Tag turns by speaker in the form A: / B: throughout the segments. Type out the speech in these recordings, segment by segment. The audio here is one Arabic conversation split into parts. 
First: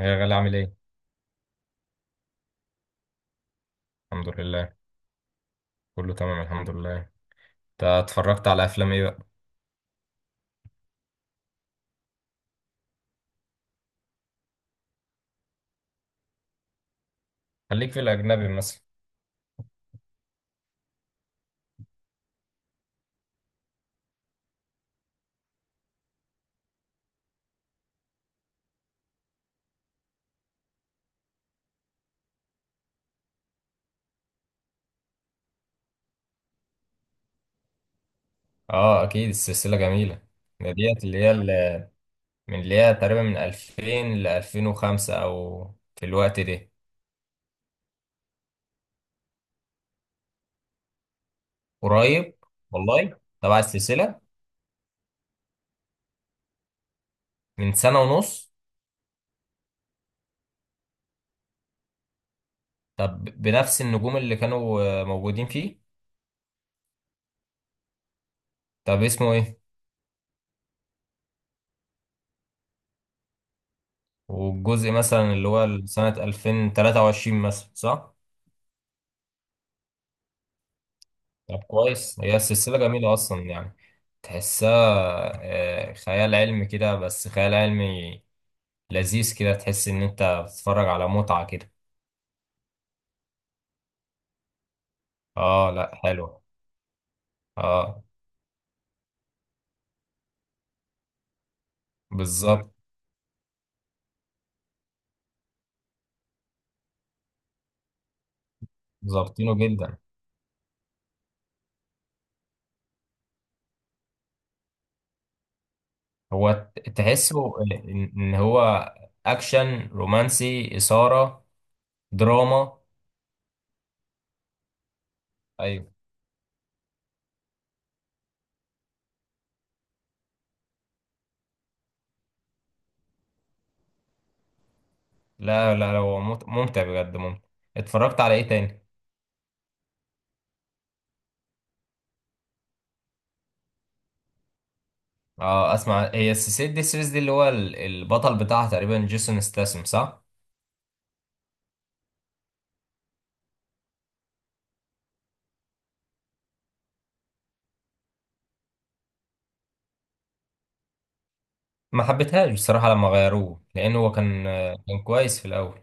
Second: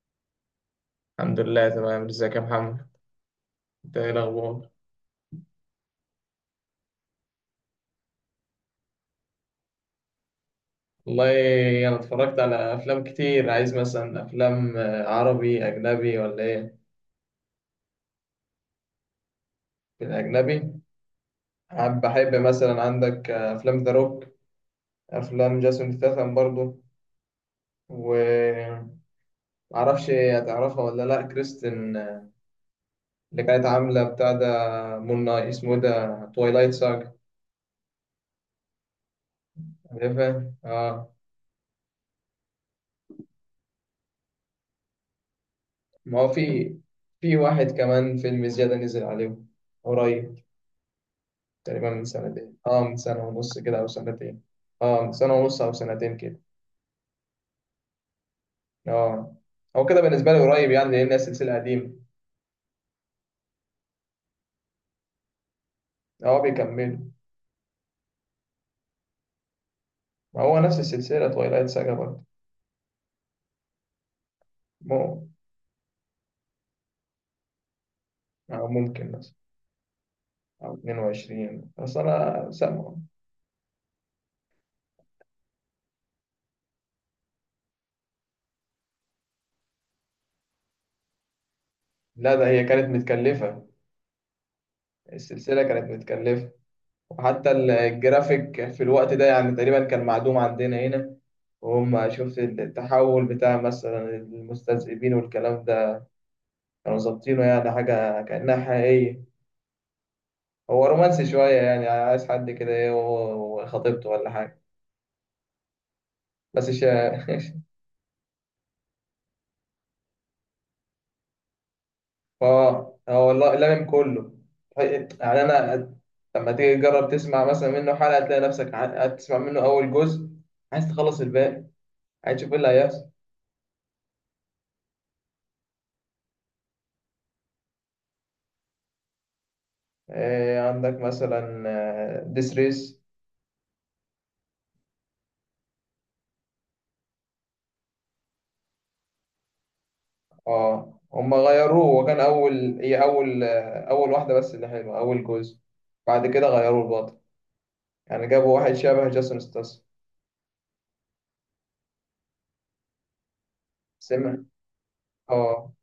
A: يا غالي عامل ايه؟
B: الحمد لله، تمام. ازيك يا محمد؟ انت ايه
A: الحمد
B: الاخبار؟
A: لله، كله تمام الحمد لله. انت اتفرجت على افلام ايه بقى؟
B: والله، انا اتفرجت على افلام كتير. عايز مثلا افلام عربي اجنبي ولا ايه؟
A: خليك في الاجنبي مثلا.
B: في الاجنبي. بحب مثلا عندك افلام ذا روك. افلام جاسون ستاثام برضو. ومعرفش هتعرفها ولا لا. كريستن، اللي كانت عامله بتاع ده، مون نايت، اسمه إيه ده، تويلايت ساج.
A: اه اكيد، السلسلة جميلة.
B: عارفها،
A: ده ديت
B: اه.
A: اللي هي اللي من اللي هي تقريبا من 2000 ل 2005 او في
B: ما هو
A: الوقت ده.
B: في واحد كمان فيلم زياده نزل عليه قريب، تقريبا من
A: قريب
B: سنتين، من
A: والله
B: سنة ونص
A: تبع
B: كده أو
A: السلسلة.
B: سنتين. اه، من سنة ونص أو سنتين كده.
A: من سنة ونص.
B: اه، هو كده بالنسبة لي قريب، يعني لأن هي سلسلة قديمة.
A: طب بنفس النجوم اللي كانوا موجودين فيه؟
B: اه، بيكملوا.
A: طب اسمه ايه؟
B: ما هو نفس السلسلة تويلايت ساجا برضه.
A: والجزء
B: مو،
A: مثلا اللي هو سنة 2023 مثلا صح؟
B: أو ممكن مثلا، أو
A: طب
B: 22، بس
A: كويس، هي
B: أنا
A: السلسلة
B: سامع.
A: جميلة أصلا يعني. تحسها خيال علمي كده، بس خيال علمي لذيذ كده. تحس إن أنت بتتفرج على متعة كده.
B: لا، ده هي كانت متكلفة. السلسلة
A: آه
B: كانت
A: لأ حلو.
B: متكلفة. وحتى
A: آه
B: الجرافيك في الوقت ده يعني تقريبا كان معدوم عندنا هنا. وهم شفت
A: بالظبط.
B: التحول بتاع مثلا المستذئبين والكلام ده، كانوا ظابطينه يعني حاجة كأنها حقيقية.
A: ظابطينه جدا.
B: هو رومانسي شوية، يعني عايز حد كده إيه وخطيبته ولا حاجة،
A: هو
B: بس مش
A: تحسه إن هو أكشن رومانسي إثارة دراما.
B: هو لامم كله يعني. أنا
A: أيوه.
B: لما تيجي تجرب تسمع مثلا منه حلقة، تلاقي نفسك تسمع منه أول جزء، عايز تخلص الباقي، عايز تشوف إيه اللي هيحصل.
A: لا لا لا، هو ممتع بجد، ممتع. اتفرجت على إيه تاني؟
B: إيه عندك مثلا ديس ريس.
A: آه أسمع، هي السلسلة دي السيريز دي البطل بتاعها تقريبا جيسون ستاثام صح؟
B: اه، هما غيروه. وكان أول، هي أول أول واحدة بس اللي حلوة، أول جزء. بعد كده غيروه البطل، يعني جابوا واحد شبه جاسون ستاس.
A: ما حبيتهاش بصراحة لما غيروه، لأن هو
B: سمع.
A: كان كان كويس في
B: اه،
A: الأول.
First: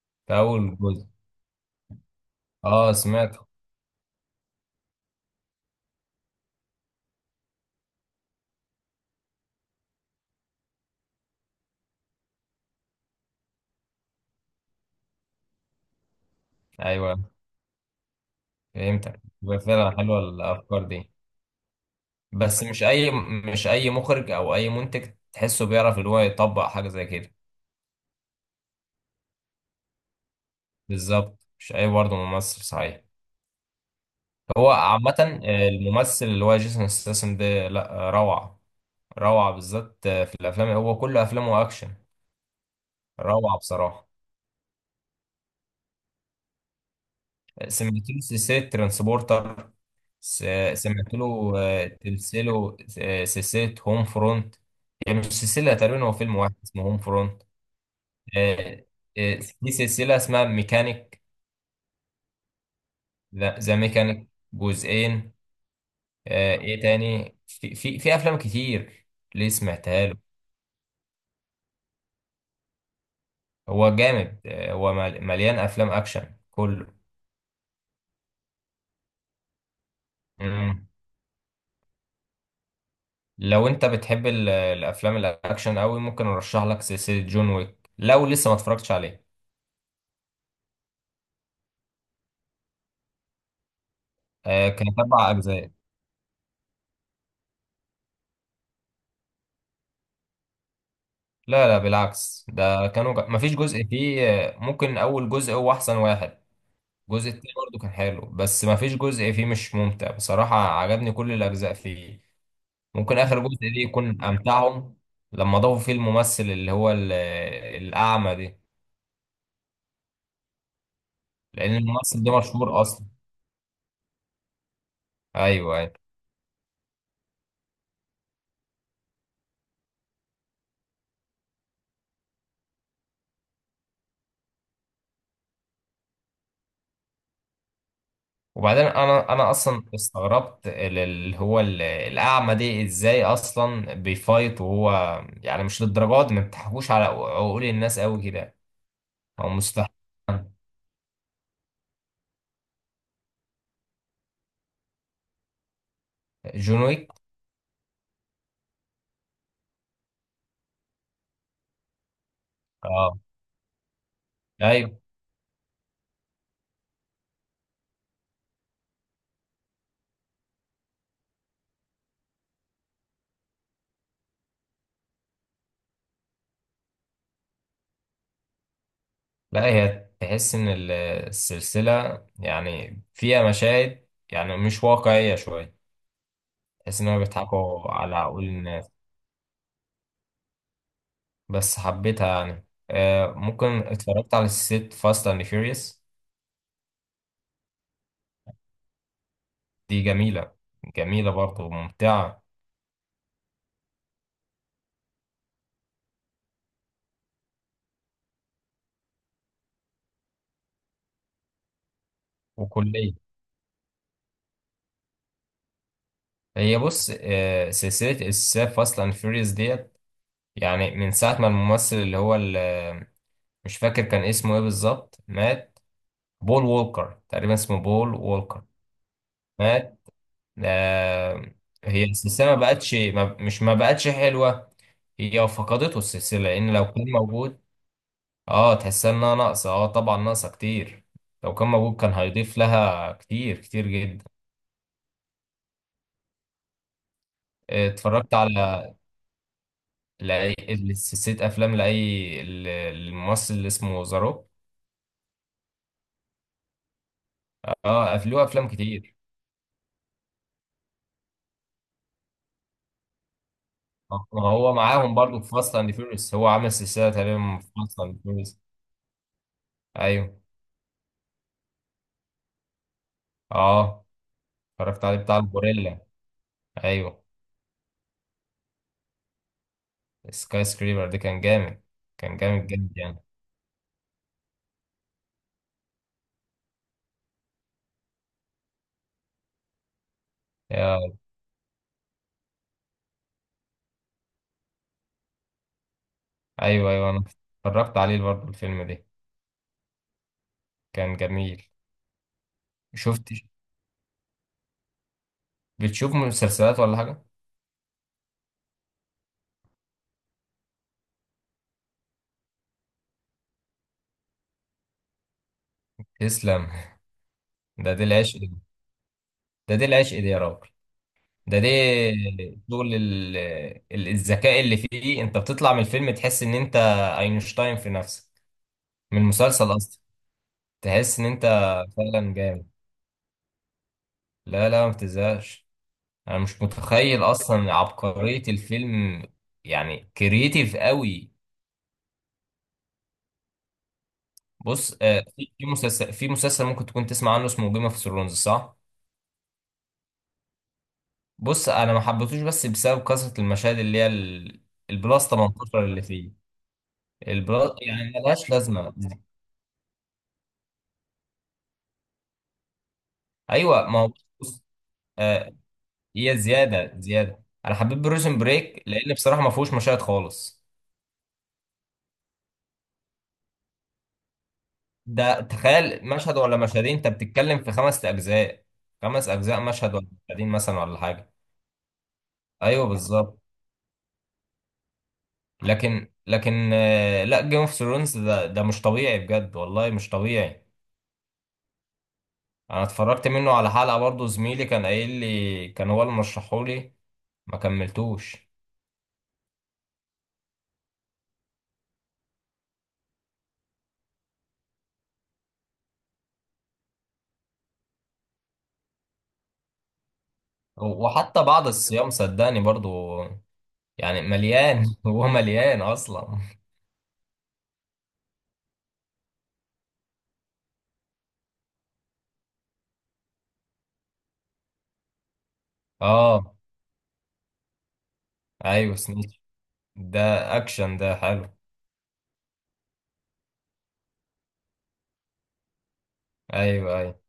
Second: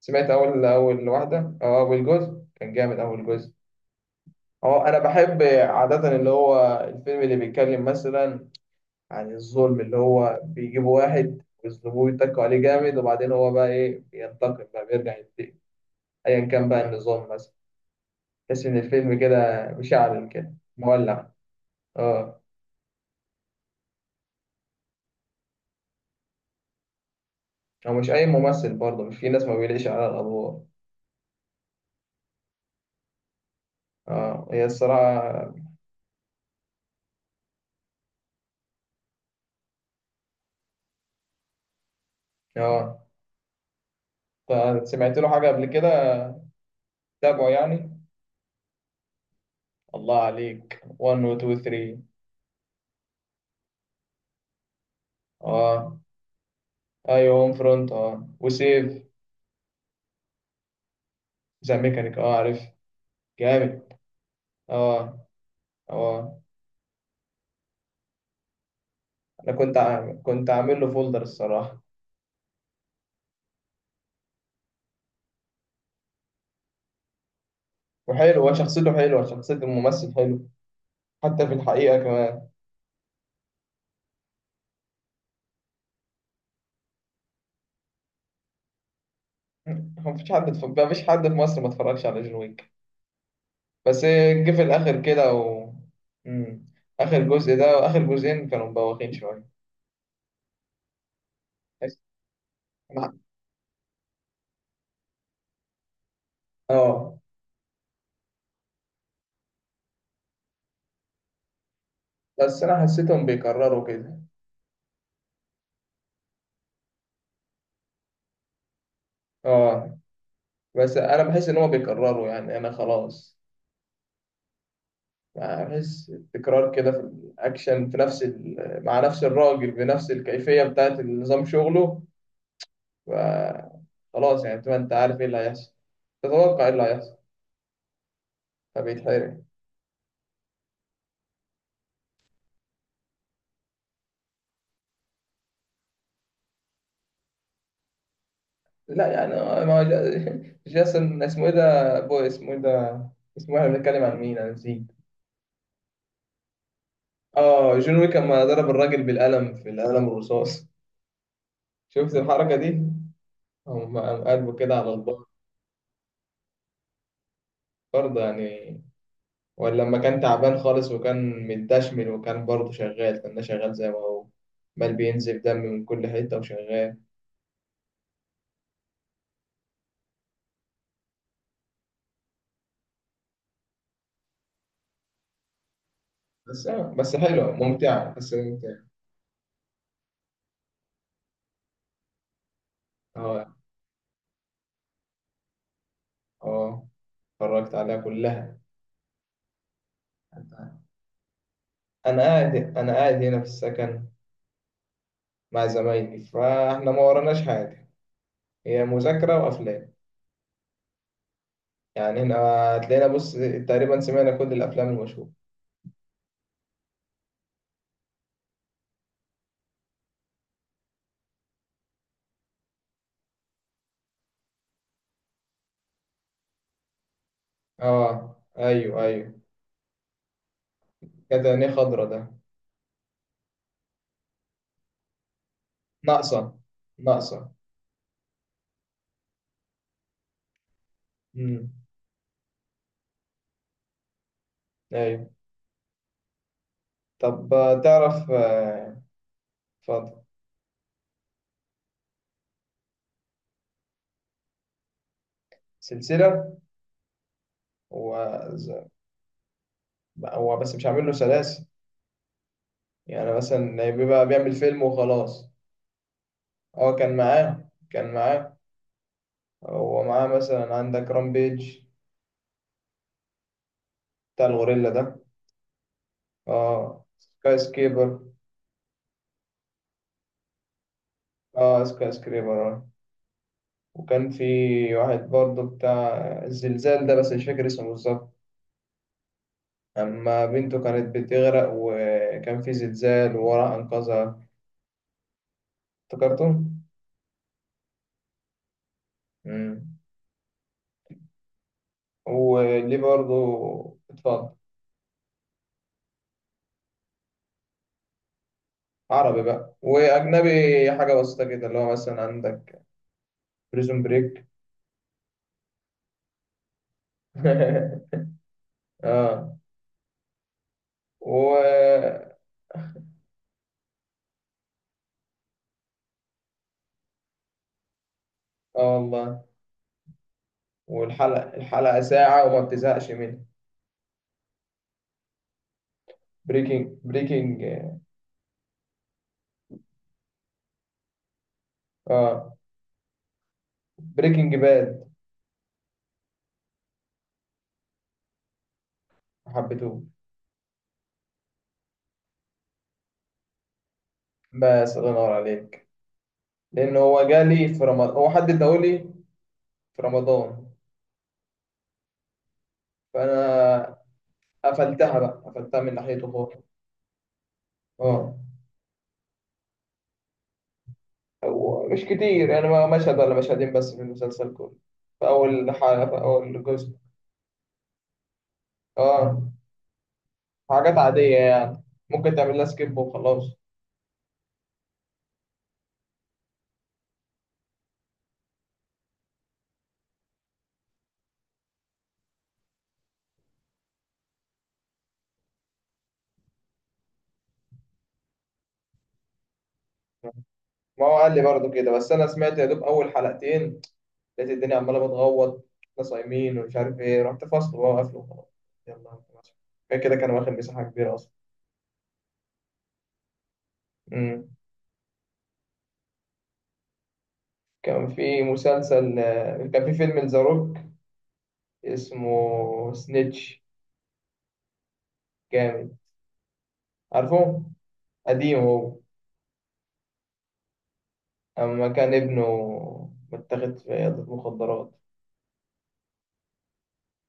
B: سمعت
A: في
B: اول
A: أول جزء.
B: اول واحده، اول جزء كان
A: أه
B: جامد، اول
A: سمعته.
B: جزء. اه، انا بحب عاده اللي هو الفيلم اللي بيتكلم مثلا عن الظلم، اللي هو بيجيبوا واحد ويظلموه ويتكوا عليه جامد، وبعدين هو بقى ايه، بينتقم بقى، بيرجع ينتقم ايا كان بقى
A: أيوه
B: النظام مثلا. تحس ان الفيلم
A: فهمتك، بيبقى
B: كده
A: فعلا حلوة
B: مشعل كده،
A: الأفكار دي.
B: مولع. اه،
A: بس مش أي، مش أي مخرج أو أي منتج تحسه بيعرف إن هو يطبق حاجة زي كده.
B: هو مش اي ممثل برضه، مش في ناس ما بيليقش على الادوار.
A: بالظبط، مش أي برضه ممثل صحيح.
B: اه، هي
A: هو عامة
B: الصراحه.
A: الممثل اللي هو جيسون ستاثام ده لأ، روعة. روعة بالذات في الأفلام، هو كل أفلامه أكشن.
B: اه،
A: روعة بصراحة.
B: سمعت له حاجه قبل كده، تابعه يعني.
A: سمعت له سلسلة ترانسبورتر.
B: الله
A: س-
B: عليك
A: سمعت
B: 1 و
A: له
B: 2 3.
A: تمثيله سلسلة هوم فرونت، يعني مش سلسلة،
B: اه،
A: تقريبا هو فيلم واحد اسمه هوم
B: ايوه
A: فرونت.
B: هوم فرونت،
A: آه،
B: وسيف.
A: آه، في سلسلة اسمها ميكانيك.
B: ذا ميكانيك، اه، عارف.
A: ذا
B: جامد.
A: ميكانيك
B: اه.
A: جزئين.
B: اه،
A: ايه تاني؟ في افلام كتير ليه
B: انا كنت
A: سمعتها له.
B: عامل كنت عامل له فولدر الصراحه.
A: هو جامد، هو مليان افلام اكشن كله.
B: وحلو، وشخصيته حلوه، شخصيه الممثل حلو،
A: مم.
B: حتى في الحقيقه كمان.
A: لو انت بتحب الافلام الاكشن قوي، ممكن ارشح لك سلسلة جون ويك لو لسه ما اتفرجتش عليه.
B: مفيش حد في مصر ما اتفرجش على جون ويك. بس جه في
A: كانت
B: الاخر
A: أربع
B: كده
A: أجزاء.
B: و. مم. اخر جزء ده واخر جزئين كانوا مبوخين شويه.
A: لا لا
B: بس-
A: بالعكس، ده كانوا مفيش جزء فيه، ممكن أول جزء هو أحسن واحد.
B: اه،
A: الجزء التاني برضه كان حلو، بس مفيش جزء فيه مش ممتع بصراحة، عجبني كل الأجزاء فيه.
B: بس انا
A: ممكن
B: حسيتهم
A: آخر جزء دي
B: بيكرروا كده.
A: يكون أمتعهم، لما ضافوا فيه الممثل اللي هو الأعمى دي.
B: اه، بس انا بحس ان هو
A: لأن الممثل
B: بيكرره،
A: ده
B: يعني انا
A: مشهور أصلا.
B: خلاص.
A: أيوه
B: يعني
A: أيوه.
B: بحس التكرار كده في الاكشن، مع نفس الراجل بنفس الكيفيه بتاعت نظام شغله. ف- خلاص، يعني تبقى انت عارف ايه اللي هيحصل، تتوقع ايه اللي هيحصل،
A: وبعدين انا
B: فبيتحرق.
A: انا اصلا استغربت الاعمى دي ازاي اصلا بيفايت وهو، يعني مش للدرجات دي، ما بتحكوش على عقول الناس قوي كده.
B: لا يعني.
A: او
B: ما هو
A: مستحيل.
B: جاسون، اسمه ايه ده، اسمه ايه ده، اسمه إيه؟ احنا بنتكلم عن مين، انا نسيت.
A: جون ويك.
B: اه، جون ويك لما ضرب الراجل بالقلم، في القلم الرصاص، شفت الحركه دي؟
A: اه
B: قام قلبه كده على
A: ايوه.
B: البار برضه يعني. ولا لما كان تعبان خالص وكان متدشمل وكان برضه شغال، كان ده شغال زي ما هو، بل بينزف دم من كل حتة وشغال.
A: لا هي تحس ان السلسله يعني فيها مشاهد يعني مش واقعيه شويه.
B: بس آه،
A: تحس ان
B: بس
A: هم
B: حلوة
A: بيضحكوا
B: ممتعة،
A: على
B: بس
A: عقول
B: ممتعة.
A: الناس، بس حبيتها يعني. آه
B: اه.
A: ممكن، اتفرجت على سلسله فاست اند فيوريوس.
B: اه، اتفرجت عليها كلها.
A: دي جميله، جميلة برضه
B: أنا
A: وممتعة.
B: قاعد أنا قاعد هنا في السكن مع زمايلي، فاحنا ما وراناش حاجة، هي مذاكرة وأفلام يعني. هنا هتلاقينا.
A: وكلية.
B: بص، تقريبا سمعنا كل الأفلام المشهورة.
A: هي بص سلسلة السلسلة فاست أند فيوريوس ديت، يعني من ساعة ما الممثل اللي هو مش فاكر كان اسمه ايه بالظبط، مات. بول وولكر، تقريبا اسمه بول
B: اه،
A: وولكر
B: أيوه أيوه.
A: مات. آه،
B: كانت عينيه
A: هي
B: خضرا ده.
A: السلسلة ما بقتش، ما مش ما بقتش حلوة. هي فقدته السلسلة،
B: ناقصة،
A: لأن لو كان
B: ناقصة.
A: موجود. اه تحسها إنها ناقصة، اه طبعا ناقصة كتير. لو كان
B: امم.
A: موجود كان هيضيف لها كتير، كتير جدا.
B: أيوه. طب، تعرف،
A: اتفرجت على
B: اتفضل.
A: لأي سلسلة أفلام لأي الممثل اللي اسمه ذا روك.
B: سلسلة. هو
A: اه له أفلام
B: ز-
A: كتير.
B: هو بس مش عامل له سلاسل، يعني مثلا بيبقى
A: ما
B: بيعمل
A: هو
B: فيلم
A: معاهم برضه في
B: وخلاص.
A: فاست أند فيوريوس، هو عامل
B: هو
A: سلسلة
B: كان
A: تقريبا في
B: معاه
A: فاست
B: كان
A: أند
B: معاه
A: فيوريوس.
B: هو معاه
A: أيوه.
B: مثلا عندك رامبيج،
A: اه
B: بتاع الغوريلا
A: اتفرجت عليه
B: ده.
A: بتاع الغوريلا.
B: اه،
A: أيوه،
B: سكاي سكيبر.
A: سكاي سكريبر ده كان جامد.
B: اه، سكاي
A: كان
B: سكريبر.
A: جامد
B: اه،
A: جامد يعني.
B: وكان في واحد برضه بتاع الزلزال ده، بس مش فاكر اسمه بالظبط. أما بنته
A: يا-
B: كانت بتغرق وكان في زلزال وراح أنقذها. افتكرته؟
A: أيوه أيوه، أنا اتفرجت عليه برضه الفيلم ده،
B: مم.
A: كان جميل.
B: وليه
A: شفت.
B: برضه. اتفضل.
A: بتشوف مسلسلات ولا حاجة؟
B: عربي بقى واجنبي، حاجه بسيطه كده اللي هو مثلا عندك بريزون بريك.
A: تسلم. ده دي العشق.
B: اه.
A: ده دي العشق دي يا راجل.
B: و.
A: ده ده شغل الذكاء اللي فيه، انت بتطلع من الفيلم تحس ان انت اينشتاين في نفسك.
B: اه،
A: من
B: والله.
A: المسلسل اصلا تحس ان انت.
B: والحلقه
A: فعلا
B: ساعه وما
A: جامد.
B: بتزهقش منها.
A: لا لا ما بتزهقش. انا مش
B: بريكنج
A: متخيل
B: بريكنج
A: اصلا عبقرية الفيلم، يعني كرييتيف قوي.
B: اه، بريكنج
A: بص
B: باد.
A: في مسلسل، في مسلسل ممكن تكون تسمع عنه، اسمه جيم اوف ثرونز صح.
B: حبيته.
A: بص انا ما حبيتهوش، بس بسبب كثرة المشاهد اللي هي
B: بس الله
A: البلاس
B: ينور
A: 18
B: عليك،
A: اللي فيه.
B: لان هو
A: البلاس
B: جالي في رمضان،
A: يعني
B: هو
A: ملهاش
B: حد
A: لازمة.
B: اداهولي في رمضان،
A: ايوه
B: فانا
A: ما هو بص.
B: قفلتها بقى
A: آه
B: قفلتها من ناحيته
A: هي
B: خالص.
A: زياده زياده، انا حبيت
B: اه.
A: بروسن بريك لان بصراحه ما فيهوش مشاهد خالص.
B: مش كتير يعني، مشهد ولا مشهدين بس في المسلسل كله، في
A: ده
B: أول حلقة
A: تخيل،
B: في
A: مشهد ولا
B: أول جزء.
A: مشهدين انت بتتكلم في خمس اجزاء. خمس
B: اه.
A: اجزاء مشهد ولا مشهدين مثلا
B: حاجات
A: ولا حاجه.
B: عادية يعني، ممكن تعمل لها
A: ايوه
B: سكيب
A: بالظبط.
B: وخلاص.
A: لكن آه لا، جيم اوف ثرونز ده ده مش طبيعي بجد، والله مش طبيعي. انا اتفرجت منه على حلقه برضه، زميلي كان قايل لي، كان هو اللي مرشحولي. ما كملتوش.
B: ما هو قال لي برضه كده، بس أنا سمعت يا دوب أول حلقتين، لقيت الدنيا عمالة بتغوط. احنا صايمين ومش عارف إيه، رحت فصل بقى وقفل وخلاص. يلا انت ماشي. كده كده كان واخد مساحة كبيرة أصلا.
A: وحتى بعد الصيام صدقني برضه يعني
B: مم.
A: مليان، هو مليان اصلا.
B: كان في فيلم لذا روك اسمه سنيتش، جامد.
A: اه
B: عارفه. قديم
A: ايوه
B: هو.
A: سنيتش ده. اكشن ده حلو.
B: أما كان ابنه متاخد في عيادة مخدرات،
A: ايوه ايوه.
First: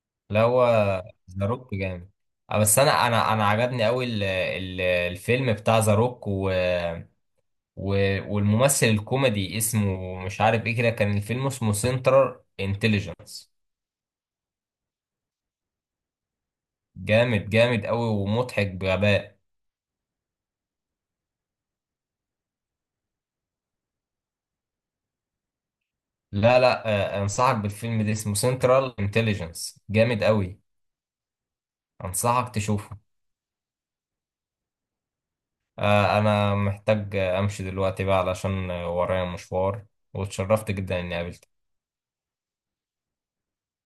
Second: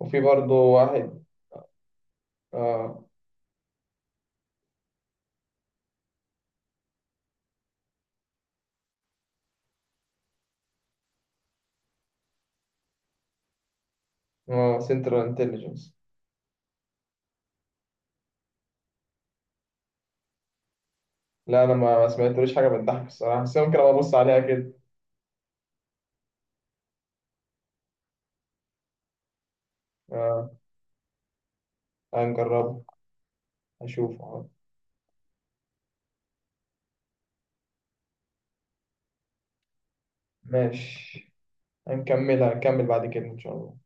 B: وفي
A: لا
B: برضه
A: هو
B: واحد.
A: ذا روك جامد. بس انا
B: آه،
A: انا انا عجبني قوي الفيلم بتاع ذا روك و... والممثل الكوميدي اسمه مش عارف ايه كده، كان الفيلم اسمه سنترال انتليجنس.
B: آه، سنترال انتليجنس.
A: جامد جامد قوي، ومضحك بغباء.
B: لا، أنا ما سمعتلوش حاجة بتضحك الصراحة، بس ممكن أبقى أبص عليها كده.
A: لا لا، انصحك بالفيلم ده اسمه سنترال انتليجنس، جامد
B: آه.
A: قوي. انصحك
B: هنجربه،
A: تشوفه.
B: هشوفه.
A: أنا محتاج أمشي دلوقتي بقى، علشان ورايا مشوار. واتشرفت جدا إني
B: ماشي.
A: قابلتك.
B: هنكمل بعد كده إن شاء الله.